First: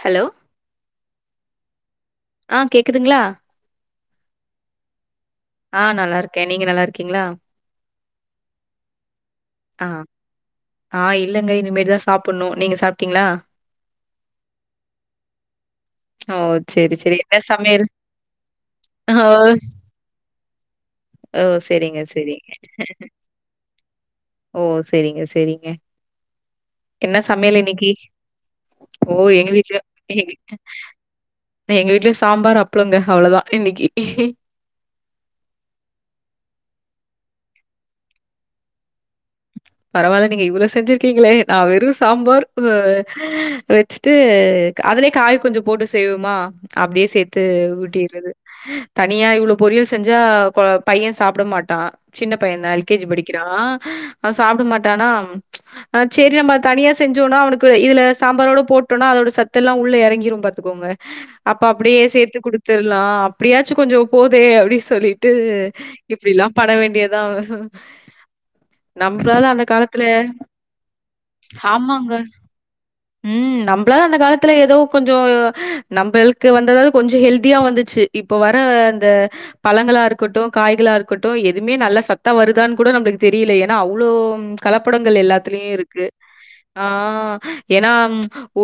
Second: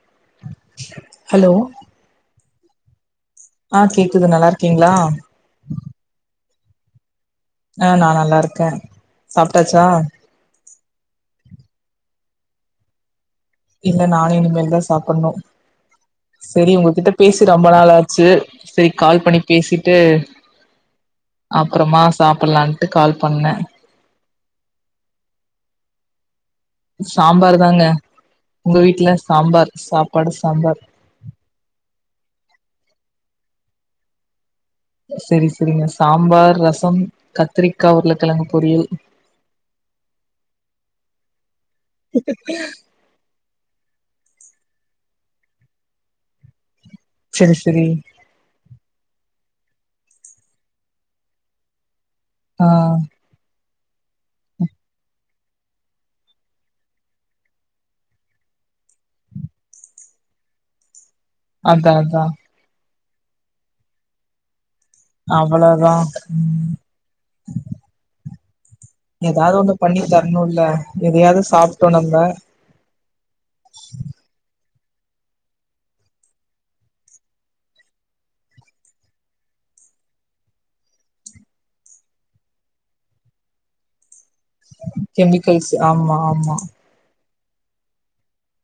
Hello! Hello ஆ கேக்குதுங்ளா ஆஹ கேக்குது நல்லாருக்கீங்களா ஆஹ நல்லா இருக்கேன் நீங்க நல்லா இருக்கீங்களா ஆ நா நல்லா இருக்கேன் சாப்ட்டாச்சா ஆ ஆ இல்லங்க இனிமேதா சாப்ட்டணும் நீங்க சாப்ட்டீங்களா இல்ல நானும் இனிமேல் தா சாப்டணும் ஓ செரி சரி உங்ககிட்ட சரி என்ன பேசி ரொம்ப சமையல்? நாளாச்சு செரி ஓ கால் பண்ணி பேசிட்டு ஓ சரிங்க அப்பறமா சரிங்க. சாப்டலான்ட்டு கால் பண்ண ஓ சரிங்க சரிங்க என்ன சமையல் சாம்பார் தாங்க இன்னிக்கி உங்க ஓ வீட்ல எங்க சாம்பார் வீட்லயும் சாப்பாடு சாம்பார் எங்க வீட்ல சாம்பார் அப்ளம்ங்க அவ்ளோதா இன்னிக்கி சரி சரிங்க சாம்பார் ரசம் கத்திரிக்காய் உருளைக்கிழங்கு பொரியல் பரவாயில்ல நீங்க இவ்ளோ செஞ்சிருக்கீங்களே நா வெறும் சாம்பார் வ வச் ட்டு அதுலயே காய் கொஞ்சம் போட்டு செய்வோமா அப்டியே சேர்த்து செரி செரி ஊட்டிறது தனியா இவ்ளோ பொரியல் செஞ்சா பையன் சாப்பிட மாட்டான் சின்ன பையன் ஆ தா எல் கே ஜி படிக்கிறான் அவன் சாப்பட மாட்டானா ஆ சேர் நம்ம தனியா செஞ்சோம்னா அவனுக்கு இதுல சாம்பாரோட போட்டோனா அதோட சத்து எல்லாம் உள்ள இறங்கிரும் பாத் துக்கோங்க அப்ப அதா அப்டியே அதா சேர்த்து குடுத்துறலாம் அப்டியாச்சும் கொஞ்சம் போதே அப்டி சொல்லி ட்டு அவ்வளோதா இப்டில்லாம் ம் பட வேண்டியதா அவன் நம்மலாது எதாவது அந்த ஒண்ணு பண்ணி காலத்துல தரணுல்ல எதையாவது சாப்ட்டோ ஆமாங்க நம்ப ம் நம்மளா அந்த காலத் துல ஏதோ கொஞ்சோ நம்மளுக்கு வந்ததாவது கொஞ்சம் ஹெல்தியா வந்துச்சு இப்ப வர அந்த பழங்களா இருக்கட்டும் காய்கள இருக்கட்டும் எதுவுமே நல்ல சத்தா வருதான்னு கூட நம்மளுக்கு தெரியலயே ஏன்னா அவ்ளோ கலப்படங்கள் கெமிக்கல்ஸ் எல்லாத்லயும் இருக்கு ஆமா ஆமா ஆ ஏன்னா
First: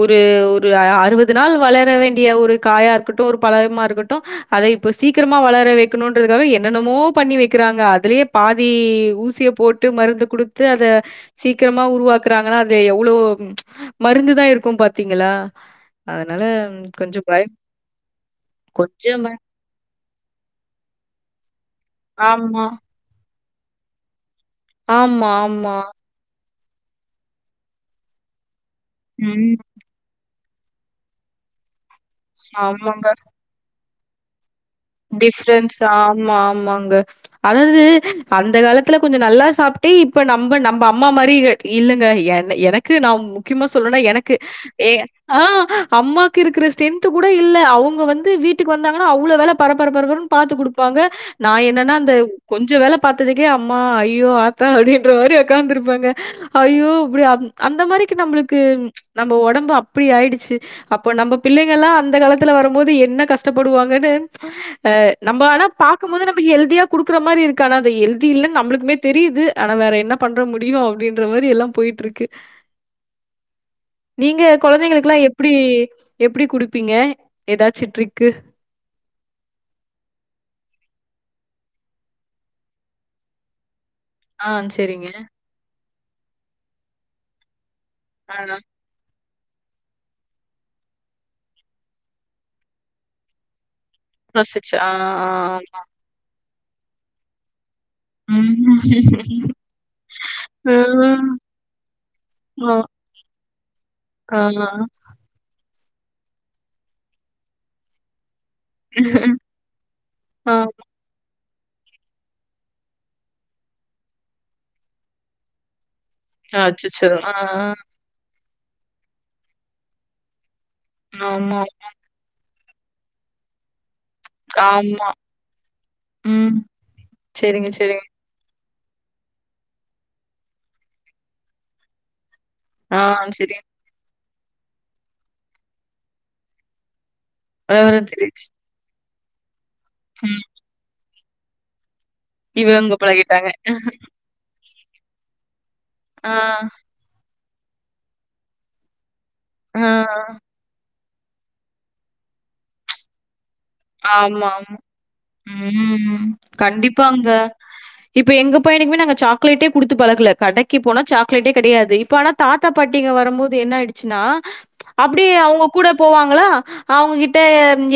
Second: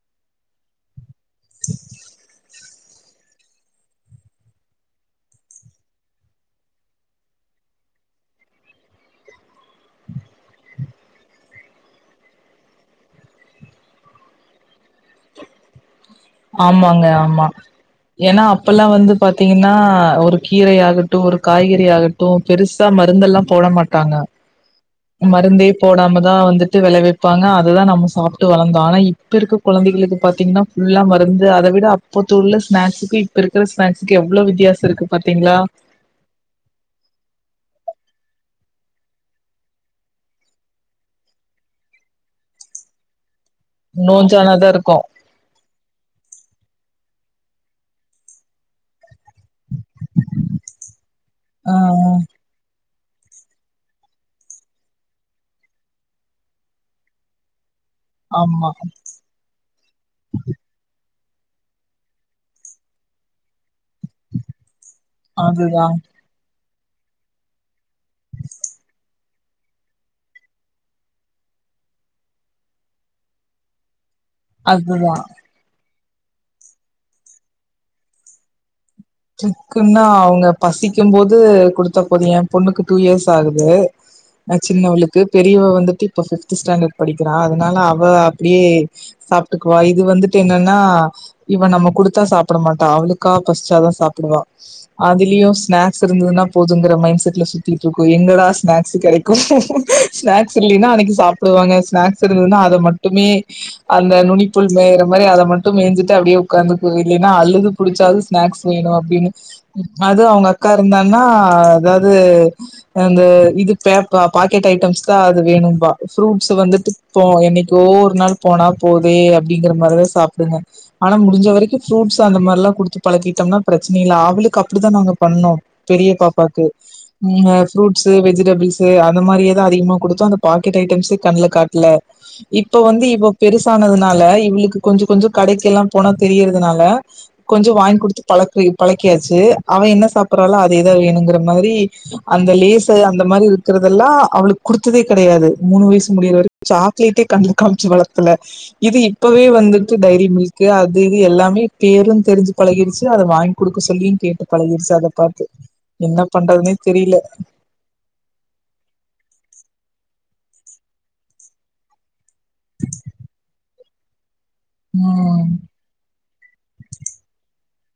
ஒரு ஒரு அறுபது நாள் வளர வேண்டிய ஒரு காயா இருக்கட்டும் ஒரு பழமா இருக்கட்டும் அத இப்ப சீக்கிரமா வளர வைக்கணும்ன்றதுக்காக என்னென்னமோ பண்ணி வைக்கிறாங்க அதுலயே பாதி ஊசிய போட்டு மருந்த குடுத்து அத சீக்கிரமா உருவாக்குறாங்கன்னா அது எவ்ளோ மருந்துதா இருக்கும் பாத்தீங்களா அதனால ம், ஆமாங்க கொஞ்சம் ஆமா பயம் ஏன்னா அப்பல்லாம் வந்து கொஞ்சம் பயம் பாத்தீங்கன்னா ஒரு கீரை ஆகட்டும் ஒரு காய்கறி ஆகட்டும் ஓ ஆமா, பெருசா மருந்தெல்லாம் போட மாட்டாங்க ஆமா, மருந்தையே ஆமா. போடாமதா வந்துட்டு விளைவிப்பாங்க அதுதா நம்ம சாப் ட்டு வளர்ந்தோம் ஆனா இப்ப இருக்க ம் குழந்தைகளுக்கு பாத்தீங்கன்னா ஃபுல்லா மருந்து அத விட அப்பத்து உள்ள ஆமாங்க. ஸ்நாக்ஸுக்கு இப்ப இருக்க ஸ்நாஸ்க்கு எவ்ளோ வித்தியாசோ இருக்கு பாத்தீங்களா டிஃப்ரென்ஸ் ஆமா ஆமாங்க அதாவது அந்த காலத்துல கொஞ்சம் நல்லா சாப்பிட்டே இப்ப நம்ம நம்ம அம்மா மாறிங்க இல்லங்க என் எனக்கு நா முக்கியமா சொல்லுன்னா எனக்கு நோஞ்சானதா ஏ இருக்கு ஆ அம்மாக்கு இருக்கிற ஸ்ட்ரென்த் கூட இல்ல அவுங்க வந்து வீட்டுக்கு வந்தாங்கன்னா அவ்ளோ வேல பரபரபரப்புர பாத்து குடுப்பாங்க நா ஆ என்னன்னா அந்த கொஞ்ச வேல பாத்ததுக்கே அம்மா ஐயோ ஆத்தா அப்டின்ற மாறி உக்காந்துருப்பங்க ஐயோ அப்டி அ அந்த மாரிக்கு நம்மளுக்கு ஆமா நம்ம உடம்பு அப்டி ஆயிடுச்சு அப்போ நம்ம பிள்ளைங்க எல்லா அந்த காலத்துல வரும் போது என்ன கஷ்டப்படுவாங்கன்னு ஆ நம்ம ஆனா அதுதா பாக்கும்போது நம்ம ஹெல்தியா குடுக்குற மாரி இருக் ஆனா அது ஹெல்த்தி இல்லனு நம்மளுக்குமே தெரிது ஆனா வேற என்ன பண்ற முடியும் அப்டின்ற மாறி எல்லாம் போயிட்டு இருக்கு நீங்க அதுதா குழந்தைங்களுக்குல்லாம் எப்டி எப்டி குடுப்பீங்க ஏதாச்சும் ட்ரீக்கு ட்ரீக்குன்னா அவுங்க பசிக்கும் போது குடுத்தா போதும் என் பொண்ணுக்கு டூ இயர்ஸ் ஆகுது ஆ சரிங்க. சின்னவளுக்கு பெரியவ வந்துட்டு இப்ப பிப்த் ஸ்டாண்டர்ட் படிக்கிறா அதனால அவ ஆ அப்டியே சாப்டுக்குவா இது வந்துட்டு என்னன்னா இவ நம்ம குடுத்தா சாப்ட மாட்டா அவளுக்கா பசிசாதா சாப்டுவா ப்ரோசிச்சர் ஆ ஆ ஆ. அதுலயு ஸ்நாக்ஸ் ஸ் இருந்ததுனா போதுங்கிற மைண்ட் செட்ல சு திட்டு இருக்கு எங்கடா ஸ்நாக்ஸ் கெடைக்கு ம். ஸ்நாக்ஸ் இல்லைன்னா அன்னைக்கு சாப்டுவாங்க ஸ்நாக்ஸ் இருந்ததுன்னா ஆ அத மட்டு மட்டுமே அந்த ஆ நுனிப்புல் ஆ மேய்ற இதுமேறி அத மட்டு மேஞ்சிட்டு அப்டியே உக்காந்துக்கு இல்லன்னா அழுது புடிச்சாது ஸ்நாக்ஸ் வேணு அப்டினு அது அவங்க ஆ. அக்கா இருந்தா ன்னா அதாவது அந்த இது பேப் பாக்கெட் ஐட்டம்ஸ் தா அது வேணும்பா ஃப்ரூட்ஸ் வந்துட்டு அச்சச்சோ! போ ஆ ஆ. என்னைக்கு ஒ ஒரு நாள் போனா போதே அப்டிங்கற மாறிதா சாப்டுங்க ஆனா முடிஞ்ச ஆமா, வரைக்கு ஃப்ரூட்ஸ் அந்த மாறெல்லா குடுத்து பழகிட்டோம்னா பிரச்சன இல்ல அவளுக் க்கு அப்டித்தா ஆமா. நாங்க பண்ணோ பெரிய ம். பாப்பாக்கு சரிங்க, சரிங்க. ப்ரூட்ஸ் வெஜிடபிள்ஸ் கு அந்த மாறியே தா அதிகமா குடுத்தோ அந்த பாக்கெட் ஐட்டம்ஸே கண்ல காட்ல இப்ப ஆ வந்து இவ சரி. பெருசானதுனால இவளுக்கு கொஞ்ச கொஞ்ச கடைக்கிலா போனா தெரியறதுனால கொஞ்ச வாங்கி விவரம் கொடுத்து தெரிஞ்ச்சு. பழக் பழக்கியாச்சு அவன் என்ன ம். சாப்புறாளோ அதே தான் வேணுங்கிற மாறி அந்த இவங்க லேசு அந்த மாறி பழகிட்டாங்க. இருக்கிறதெல்லா அவளுக்கு குடுத்ததே கெடையாது மூணு வயசு ஆ முடியிற வரைக்கு சாக்லேட்டே கண்ணுல காமிச்சு வளத்தல இது இப் இப்பவே ஆ. வந்துட்டு டைரி மில்கு அது இது எல்லாமே பேரு தெரிஞ்சு பழகிறுடுச்சு அத வாங்கி குடுக்க சொல்லி கேட்டு ஆமாமா. பழகிடுச்சு அத பாத்து என்ன ம். பண்றதுனே தெரில கண்டிப்பாங்க. இப்ப எங்க பையனுக்குமே நாங்க சாக்லேட்டே குடுத்து பழக்கல கடைக்கு போனா சக்லேட்டே கெடையாது இப்ப‌ ஆனா தாத்தா பாட்டிங்க வரும்போது என்ன ஆயிடுச்சுனா அப்டியே ம் அவங்க கூட போவாங்களா அவங்ககிட்ட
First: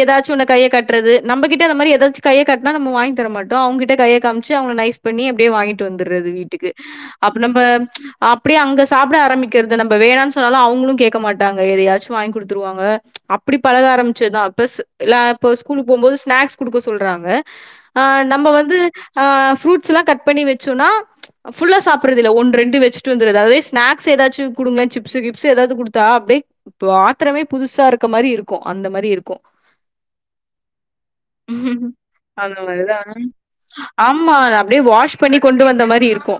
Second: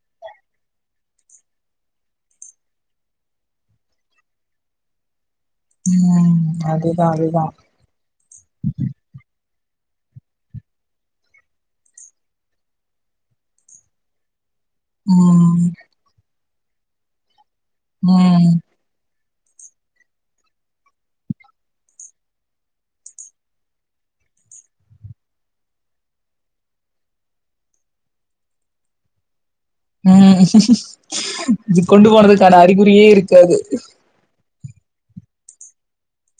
ஏதாச்சு ஒன்னு கைய கட்றது நம்பகிட்ட இது மாறி எதாச்சு கைய காட்னா நம்ப வாங்கி தர மாட்டோ அவங்கிட்ட கைய காமிச்சி அவங்க நைஸ் பண்ணி அப்டி வாங்கி ட்டு வந்துறது ம் வீட்டுக்கு அதுதா அப்ப அதுதா நம்ப அப்டியே அங்க சாப்பிட ஆரம்பிக்கிறது நம்ம வேணானு சொன்னாலு அவங்களு கேக்க மாட்டாங்க எதையாச்சு வாங்கி குடுத்துருவாங்க அப்டி பழக ஆரமிச்சதுதா பெஸ் இல்ல இப்ப ம் ஸ்கூலு போம்போது ஸ்நாக்ஸ் குடுக்க சொல்றாங்க அ நம்ம ம் வந்து ஆ ஃப்ரூட்ஸ் எல்லா கட் பண்ணி வச்சோனா ஃபுல்லா சாப்புறது இல்ல ஒன்னு ரெண்டு வச்சிட்டு வந்துறது அதே ஸ்நாஸ் எதாவது குடுங்களே சிப்ஸ்சு கிப்ஸ்சு ஏதாது குடுத்தா அப்டியே இப்ப ஆத்திரமே புதுசா இருக்க மாறி இருக்கு அந்த மாறி இருக்கு ம் இது கொண்டு அந்த போனதுக்கான அறிகுறியே மாரிதான் இருக்காது ஆமா அப்டி வாஷ் பண்ணி கொண்டு வந்த மாறி இருக்கு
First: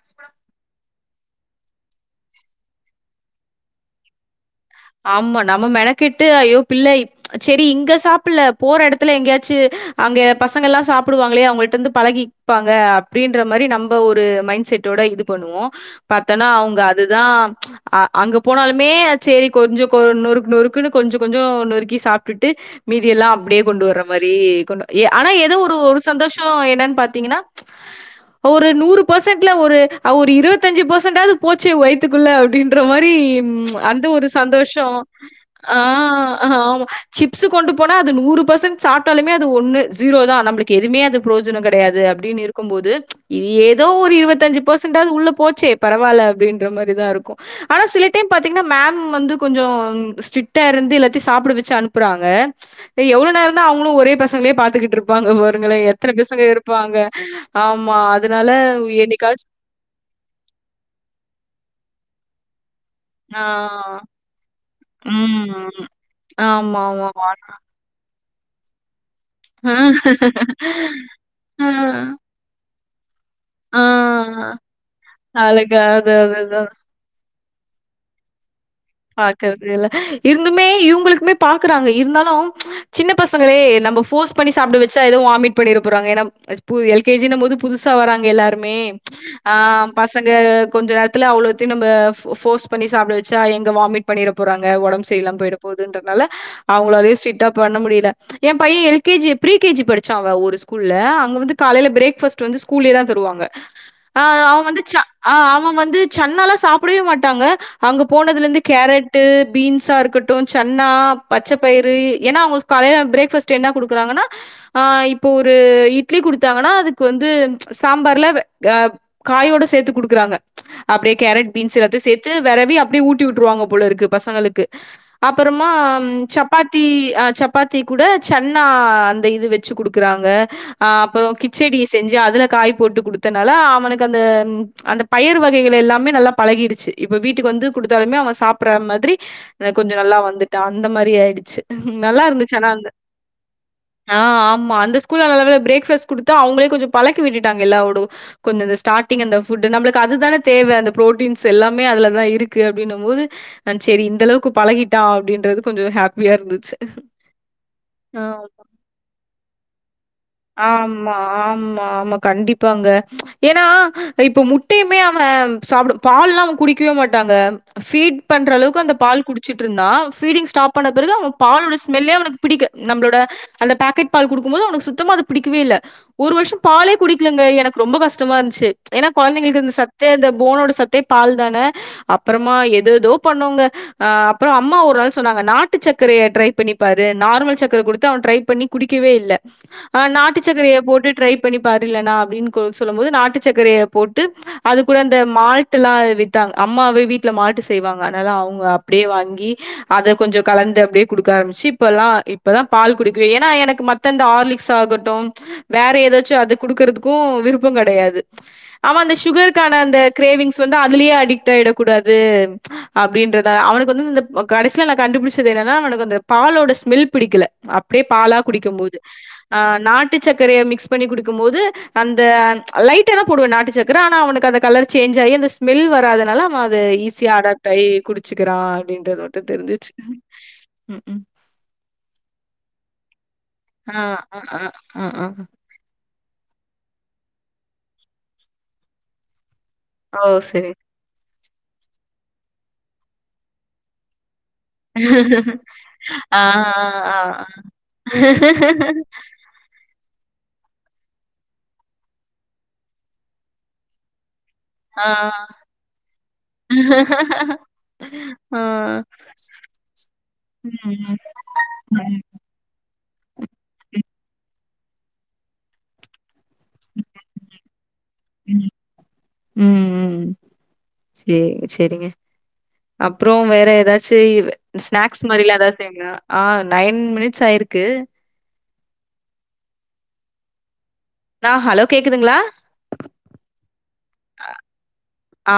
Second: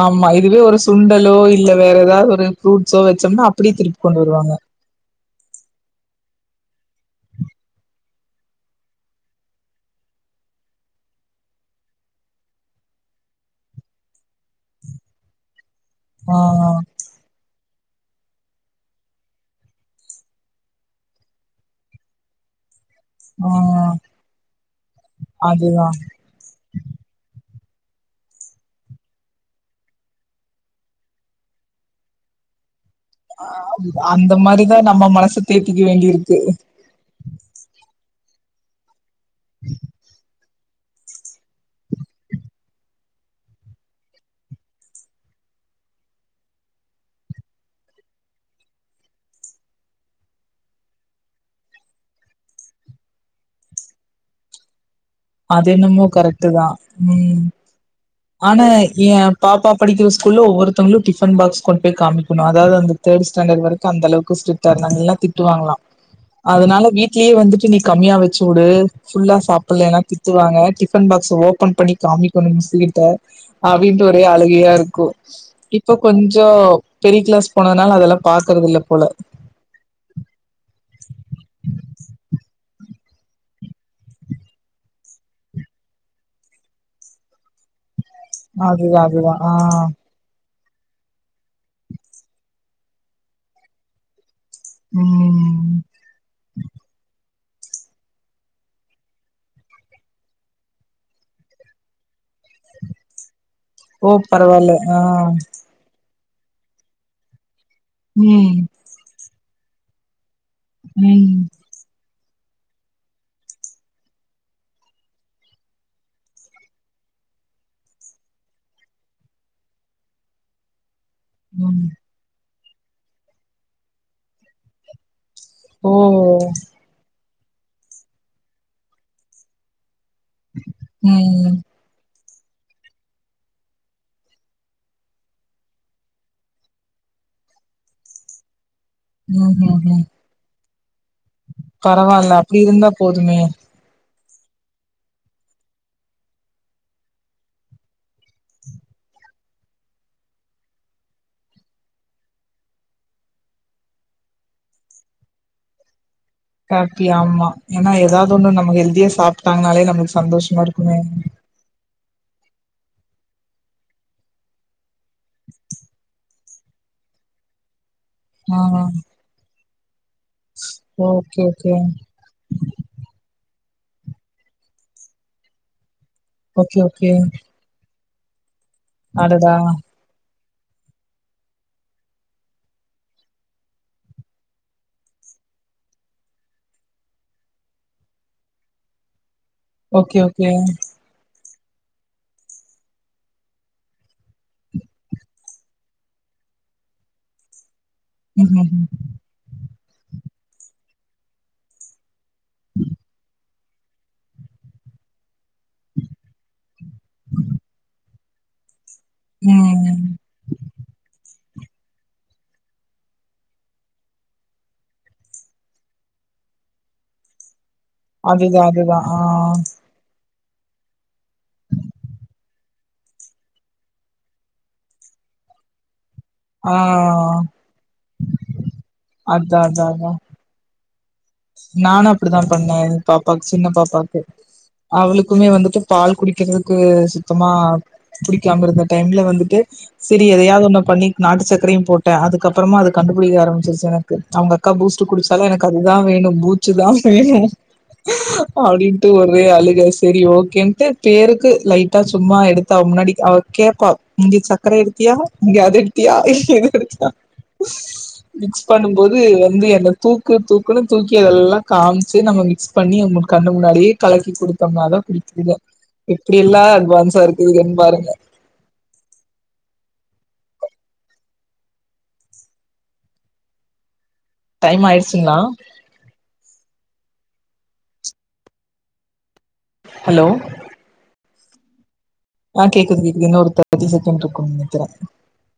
ஆமா இதுவே ஒரு சுண்டலோ இல்ல வேற ஏதது ஒரு ஃப்ரூட்ஸோ வச்சோம்னா அப்டியே திருப்பி கொண்டு வருவாங்க ஆமா நம்ம மெனக்கெட்டு ஐயோ பிள்ளை செரி இங்க சாப்பில்ல போற எடத்துல எங்கேயாச்சு அங்க பசங்க எல்லா சாப்டுவாங்களே அவங்கள்ட்ட இருந்து பழகிப்பாங்க அப்டின்ற மாறி நம்ப ஒரு மைண்ட் செட்டோட இது பண்ணுவோ ஆ, பாத்தனா அவங்க அதுதா அங்க போனாலுமே சேரி கொஞ்ச கொ நொறுக் நொறுக்குன்னு கொஞ்ச கொஞ்ச நொறுக்கி சாப்டுட்டு மீதியெல்லா ஆ. அப்டியே கொண்டு வர்ற மாறி கொண்டு ஆனா ஏதோ அதுதான். ஒரு சந்தோஷ என்னன்னு பாத்தீங்கன்னா ஒரு நூறு பெர்சன்ட்ல ஒரு ஒரு இருபத்ஞ்சு பெர்சன்டாவது போச்சு வயித்துக்குள்ள அப்டின் ற மாறி அந்த ஒரு மாரி சந்தோஷ தான் நம்ம மனச ஆ தேத்திக்க வேண்டியிருக்கு. ஆமா சிப்ஸ்சு கொண்டு போனா அது நூறு பெர்சன் சாப்டாலுமே அது ஒன்னு ஜீரோ தான் நம்ளுக் கு எதுமே அது புரோஜன கெடையாது அப்டினு இருக்கும் போது ஏதோ ஒரு இருபத்தஞ்சு பர்சன்டாவது உள்ள போச்சே பரவால்ல அப்டின்ற மாரி தா இருக்கு ஆனா சில டைம் பாத்தீங்கன்னா மேம் மேம் வந்து கொஞ்ச ஸ்டிட்க்டா இருந்து எல்லாத்தையு சாப்ட வச்சு அனுப்புறாங்க எவ்ள நேர தா அவங்களு ஒரே பசங்களே பாத்துகிட்டு இருப் நிப்பாங்க அது பாருங்களே என்னமோ எத்தன பசங்க கரெக்ட்டு தான். இருப்பாங்க ம். ஆமா அதனால ஆனா என் என்னைக்காச் பாப்பா படிக்கிற ஸ்கூல்ல ஒவ்வொருத்தங்களு டிபன் பாக்ஸ் கொண்டு போய் காமிக்கணு அதாவ்து அந்த தேர்ட் ஆ. ஸ்டாண்டர்ட் வரைக்கு அந்த அளவுக்கு ஸ்ட்ரிக்ட்டா இருந்தாங்களா இல்லனா திட்டுவாங்களா ம். அதனால வீட்லயே ஆமாமாமா. வந்துட்டு நீ கம்மியா வச்சு வுடு ஃபுல்லா ஆ. சாப்புல்லேன்னா வாங்க டிஃபன் பாக்ஸ ஆ. ஓபன் பண்ணி காமிக்கணு மிஸ்ஸு கிட்ட ஆ. அப்டின்டு ஒரே அழுகையா இருக்கு அழகா இப்ப அது கொஞ்சோ அதுதான். பெரிய கிளாஸ் போனதுனால அதெல்லா பாக்றது இல்ல போல பாக்றது இல்ல இருந்துமே இவங்ளுக்குமே பாக்குறாங்க இருந்தாலு சின்ன பசங்களே நம்ம போர்ஸ் பண்ணி சாப்ட வச்சா எது வாமிட் பண்ணீற போராங்க ஏனா பு எல் கே ஜினும் போது புதுஸ் புதுசா வராங்க எல்லாருமே அதுதா அதுதா ஆ பஸ் பசங்க கொஞ்சோ நேரத்துல அவ்ளோத்தையு நம்ம போர்ஸ் பண்ணி சாப்ட வச்சா எங்க வாமிட் பண்ணிட போறாங்க ஒடம்பு சரியில்லாம போயிட ம் போவுதுன்றனால அவங்களாலயு ஸ்ட்ரிக்ட்டா பண்ண முடியல எ பைய L K G pre K G படிச்சா அவ ஒரு ஸ்கூல்ல அங்க வந்து காலையில பிரேக்ஃபாஸ்ட் வந்து ஸ்கூல்லயே தா தருவாங்க ஓ ஆ அவ பரவால்ல வந்து ச்சா ஆ அவ வந்து சன்னால சாப்டவே மாட்டாங்க அங்க ம் போனதுலருந்து கேரட்டு பீன்ஸா இருக்கட் சன்னா ம் பச்ச பயிறு ஏனா அவங்க காலைய பிரேக் ஃபஸ்ட்டு என்ன குடுக்குறாங்கன்னா ஆ இப்போ ஒரு இட்லி குடுத்தாங்கன்னா அதுக்கு வந்து சாம்பார்ல வெ க காயோட சேத்து குடுக்றாங்க அப்டியே கேரட் பீன்ஸ் ம் எல்லாத்தையு சேத்து வெரவி அப்டியே ஊட்டி வுட்ருவாங்க போலருக்கு பசங்களுக்கு அப்புறமா ஓ சப்பாத்தி சப்பாத்தி கூட சன்னா அந்த இது வச் வச்சு குடுக்குறாங்க ஆ அப்ரோ ம் கிச்சடி செஞ்சு அதுல காய் போட்டு குடுத்தனால அவனுக்கு அந்த அந்த பயிர் வகைகள் எல்லாமே நல்லா பழகிடுச்சு இப்ப வீட்டுக்கு வந்து குடுத்தாலுமே அவ சாப்பிட்ற மாதிரி ம் ம் கொஞ்சோ ம் நல்லா வந்துட்டா அந்த மாரி ஆயிடுச்சு பரவால்ல அப்டி நல்லாருந்துச்சு ஆனா இருந்தா அந்த போதுமே ஆ ஆமா அந்த ஸ்கூல நல்ல வேல பிரேக்ஃபாஸ்ட் குடுத்து அவங்களே கொஞ்ச பழக்கி விட்டுட்டாங்க எல்லா ஒடு கொஞ்சோ இந்த ஸ்டார்டிங் அந்த ஃபுட் நம்ளுக்கு அதுதான தேவ அந்த ப்ரோட்டீன்ஸ் எல்லாமே அதுலதா இருக்கு அப்டின்னும் போது நா சேரி இந்த அளவுக்கு பழகிட்டா அப்டின்றது கொஞ்சோ ஹாப் ஹாப்பி ஆமா ஏனா ஏதாவ்து ஆ. ஒன்னு நம்ம ஹெல்தியா சாப்ட்டாங்னாலே நம்ம ஆமா ஆமா ஆமா கண்டிப் பாங்க ஏனா இப்ப முட்டையுமே அவ சாப்பிட பால்லா அவ குடிக்கவே மாட்டாங்க ஃபீட் பண்ற அளவுக்கு ஆ அந்த பால் குடிச்சிட் இருந்தா ஃபீடிங் ஸ்டாப் பண்ண பிறகு அவ ஓகே ஓகே பாலோட ஸ்மெல்லே அவனுக் பிடிக்க நம்ளோட அந்த பேக்கெட் பால் குடுக்கும் போது அவனுக்கு சுத்தமா அது பிடிக்கவே இல்ல ஒரு வருஷோ ஓகே பாலே ஓகே குடிக்கலங்க எனக்கு ரொம்ப கஷ்டமா இருந்த்ச்சு ஏனா அடடா! கொழந்தைங்களுக்கு இந்த சத் து இந்த போனோட சத்தே பால் தான அப்றமா எதோ ஏதோ பண்ணோங்க ஆ அப்றோ அம்மா ஒரு நாள் சொன்னாங்க நாட்டு சக்கரைய ட்ரை பண்ணிப்பாரு நார்மல் சக்கர குடுத்து அவ ட்ரை பண்ணி குடிக்கவே இல்ல அ ஓகே நாட்டு ஓகே. சக்கரைய போட்டு ட்ரை ட்ரை பண்ணி பாரு இல்லனா அப்பின்னு க சொல்லும் போது நாட்டு சக்கரய போட்டு அது கூட இந்த மால்ட்டுல்லா வித்தாங்க அம்மாவே வீட்ல மால்ட்டு ஸ் செய்வாங்க அனால அவங்க ம்ஹ்ஹ்ம். அப்டியே வாங்கி அத கொஞ்சோ கலந்து அப்டியே குடுக்க ஆரம்பிச்சு இப்பெல்லா இப் இப்பதா பால் குடிக்குவே ஏனா எனக்கு மத்த இந்த ஆர்லிக்ஸ் ஆகட்டும் வேற ஏதாச்சு அது குடுக்குறதுக்கு விருப்போ கெடையாது ஆமா அந்த சுகருக்கான ம். அந்த கிரேவிங்ஸ் வந்து அதுலயே அடிக்ட் ஆயிடக் கூடாது அப்டின்றதா அவனுக்கு வந்து இந்த கடைசியில நா கண்டுபிடிச்சது என்னன்னா அவனுக்கு அந்த பாலோட ஸ்மெல் பிடிக்கல அப்டியே பாலா அதுதான் குடிக்கும் போது அதுதான். ஆ. ஆ நாட்டு சக்கரைய மிக்ஸ் பண்ணி குடுக்கும் போது அந்த லைட்டா தா போடுவே நாட்டு சக்கர ஆனா அவனுக்கு அந்த கலர் சேஞ்ச் ஆகி அந்த ஸ்மெல் வராததுனால ஆ. அத ஈஸியா அடாப்ட் ஆகி குடிச்சுக்கிறா அப்படின்றத் மட்டு அதான் தெரிஞ்சுச்சு அதான் அதான். நானு அப்டித்தா பண்ணே பாப்பாக்கு சின்ன ஆ பாப்பாக்கு அ அ அ அ அவளுக்குமே வந்துட்டு பால் குடிக்கிறதுக்கு சுத்தமா புடிக்காம இருந்த டைம்ல வந்துட்டு ஓ சேரி எதையாவது சரி ஒன்னு பண்ணி நாட்டு சக்கரையு போட்டே அதுக்கப்பறமா அது கண்டுபிடிக்க ஆரம்பிச்சிருச்சு எனக் கு அவங்க அக்கா பூஸ்ட் குடிச்சாலு எனக்கு அதுதா வேணு ஆ பூச்சு தா ஆ ஆ வேணு அப்டின்ட்டு ஒ ரே அழுக செரி ஓகேன்ட்டு பேருக்கு லைட்டா சும்மா எடுத்து அவ முன்னாடி அவ கேப்பா இங்க சக்கரை ஆ ஆ எடுத்தியா இங்க அது எடுத்தியா இல்ல இது எடுத்தியா மிக்ஸ் பண்ணும் ஆ. போது வந்து என்ன தூக்கு ம் தூக்குன்னு தூக்கி அதெல்லா ம் ம் காமிச்சு நம்ம மிக்ஸ் பண்ணி அவங்க கண்ணு முன்னாடியே கலக்கி குடுத்தோம்னாதா குடிக்குதுங்க எப்புடி எல்லா அட்வான்ஸா இருக்குதுகன்னு பாருங்க ம் ம் ம் செரி சேரிங்க அப்பற வேற ஏதாச்சு டைம் ஸ்நாக்ஸ் ஆயிடுச்சுங்களா மாரிலா ஏதாது ங்களா ஆ நைன் மினிட்ஸ் ஆயிருக்கு ஹலோ ஆ ஹலோ கேக்குதுங்களா ஆ கேக்குது கேக்குது இன்னு ஒரு தாட்டி செகண்ட் இருக்கும்ன்னு நெனைக்கிறே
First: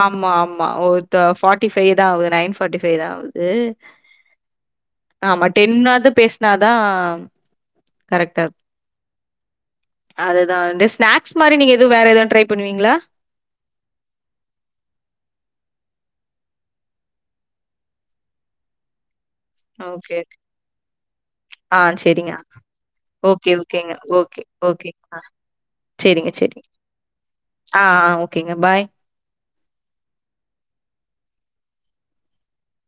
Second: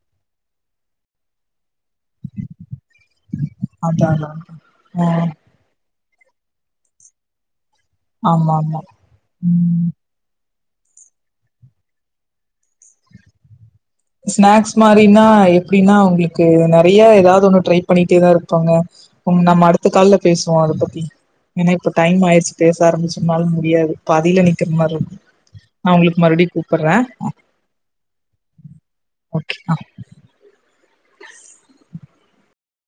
ஆமா ஆமா ஒரு ஃபார்டிஃபை தா ஆகுது நைன் ஃபார்ட்டி ஃபை தா ஆகுது து அதா அதா ஆ ஆமா டென்னாது பேசுனாதா ஆமா ஆமா ம் அதுதா ஸ்நாக்ஸ் மாரி நீங்க எதுவும் வேற எதுவும் ட்ரை பண்ணுவீங்களா ஸ்நாக்ஸ் மாரினா எப்டின்னா உங்களுக்கு நெறைய ஏதாவது ஒன்னு ட்ரை பண்ணிட்டே தா இருப்பாங்க ம் நம்ம அடுத்த கால்ல ஓகே. பேசுவோ அத பத்தி ஏனா ஆ இப்ப டைம் சரிங்க. ஆயிடுச்சு பேச ஆரம்பிச்சனாலு ஓகே, முடியாது ஓகேங்க. ஓகே, பாதில நிக்கிற ஓகே. மாரி இருக்கு ஆ நா உங்களுக்கு சரிங்க, மறுபடியு சரிங்க. கூப்புடுறே ஆ ஆ ஓகேங்க பாய் ஓகே ஆ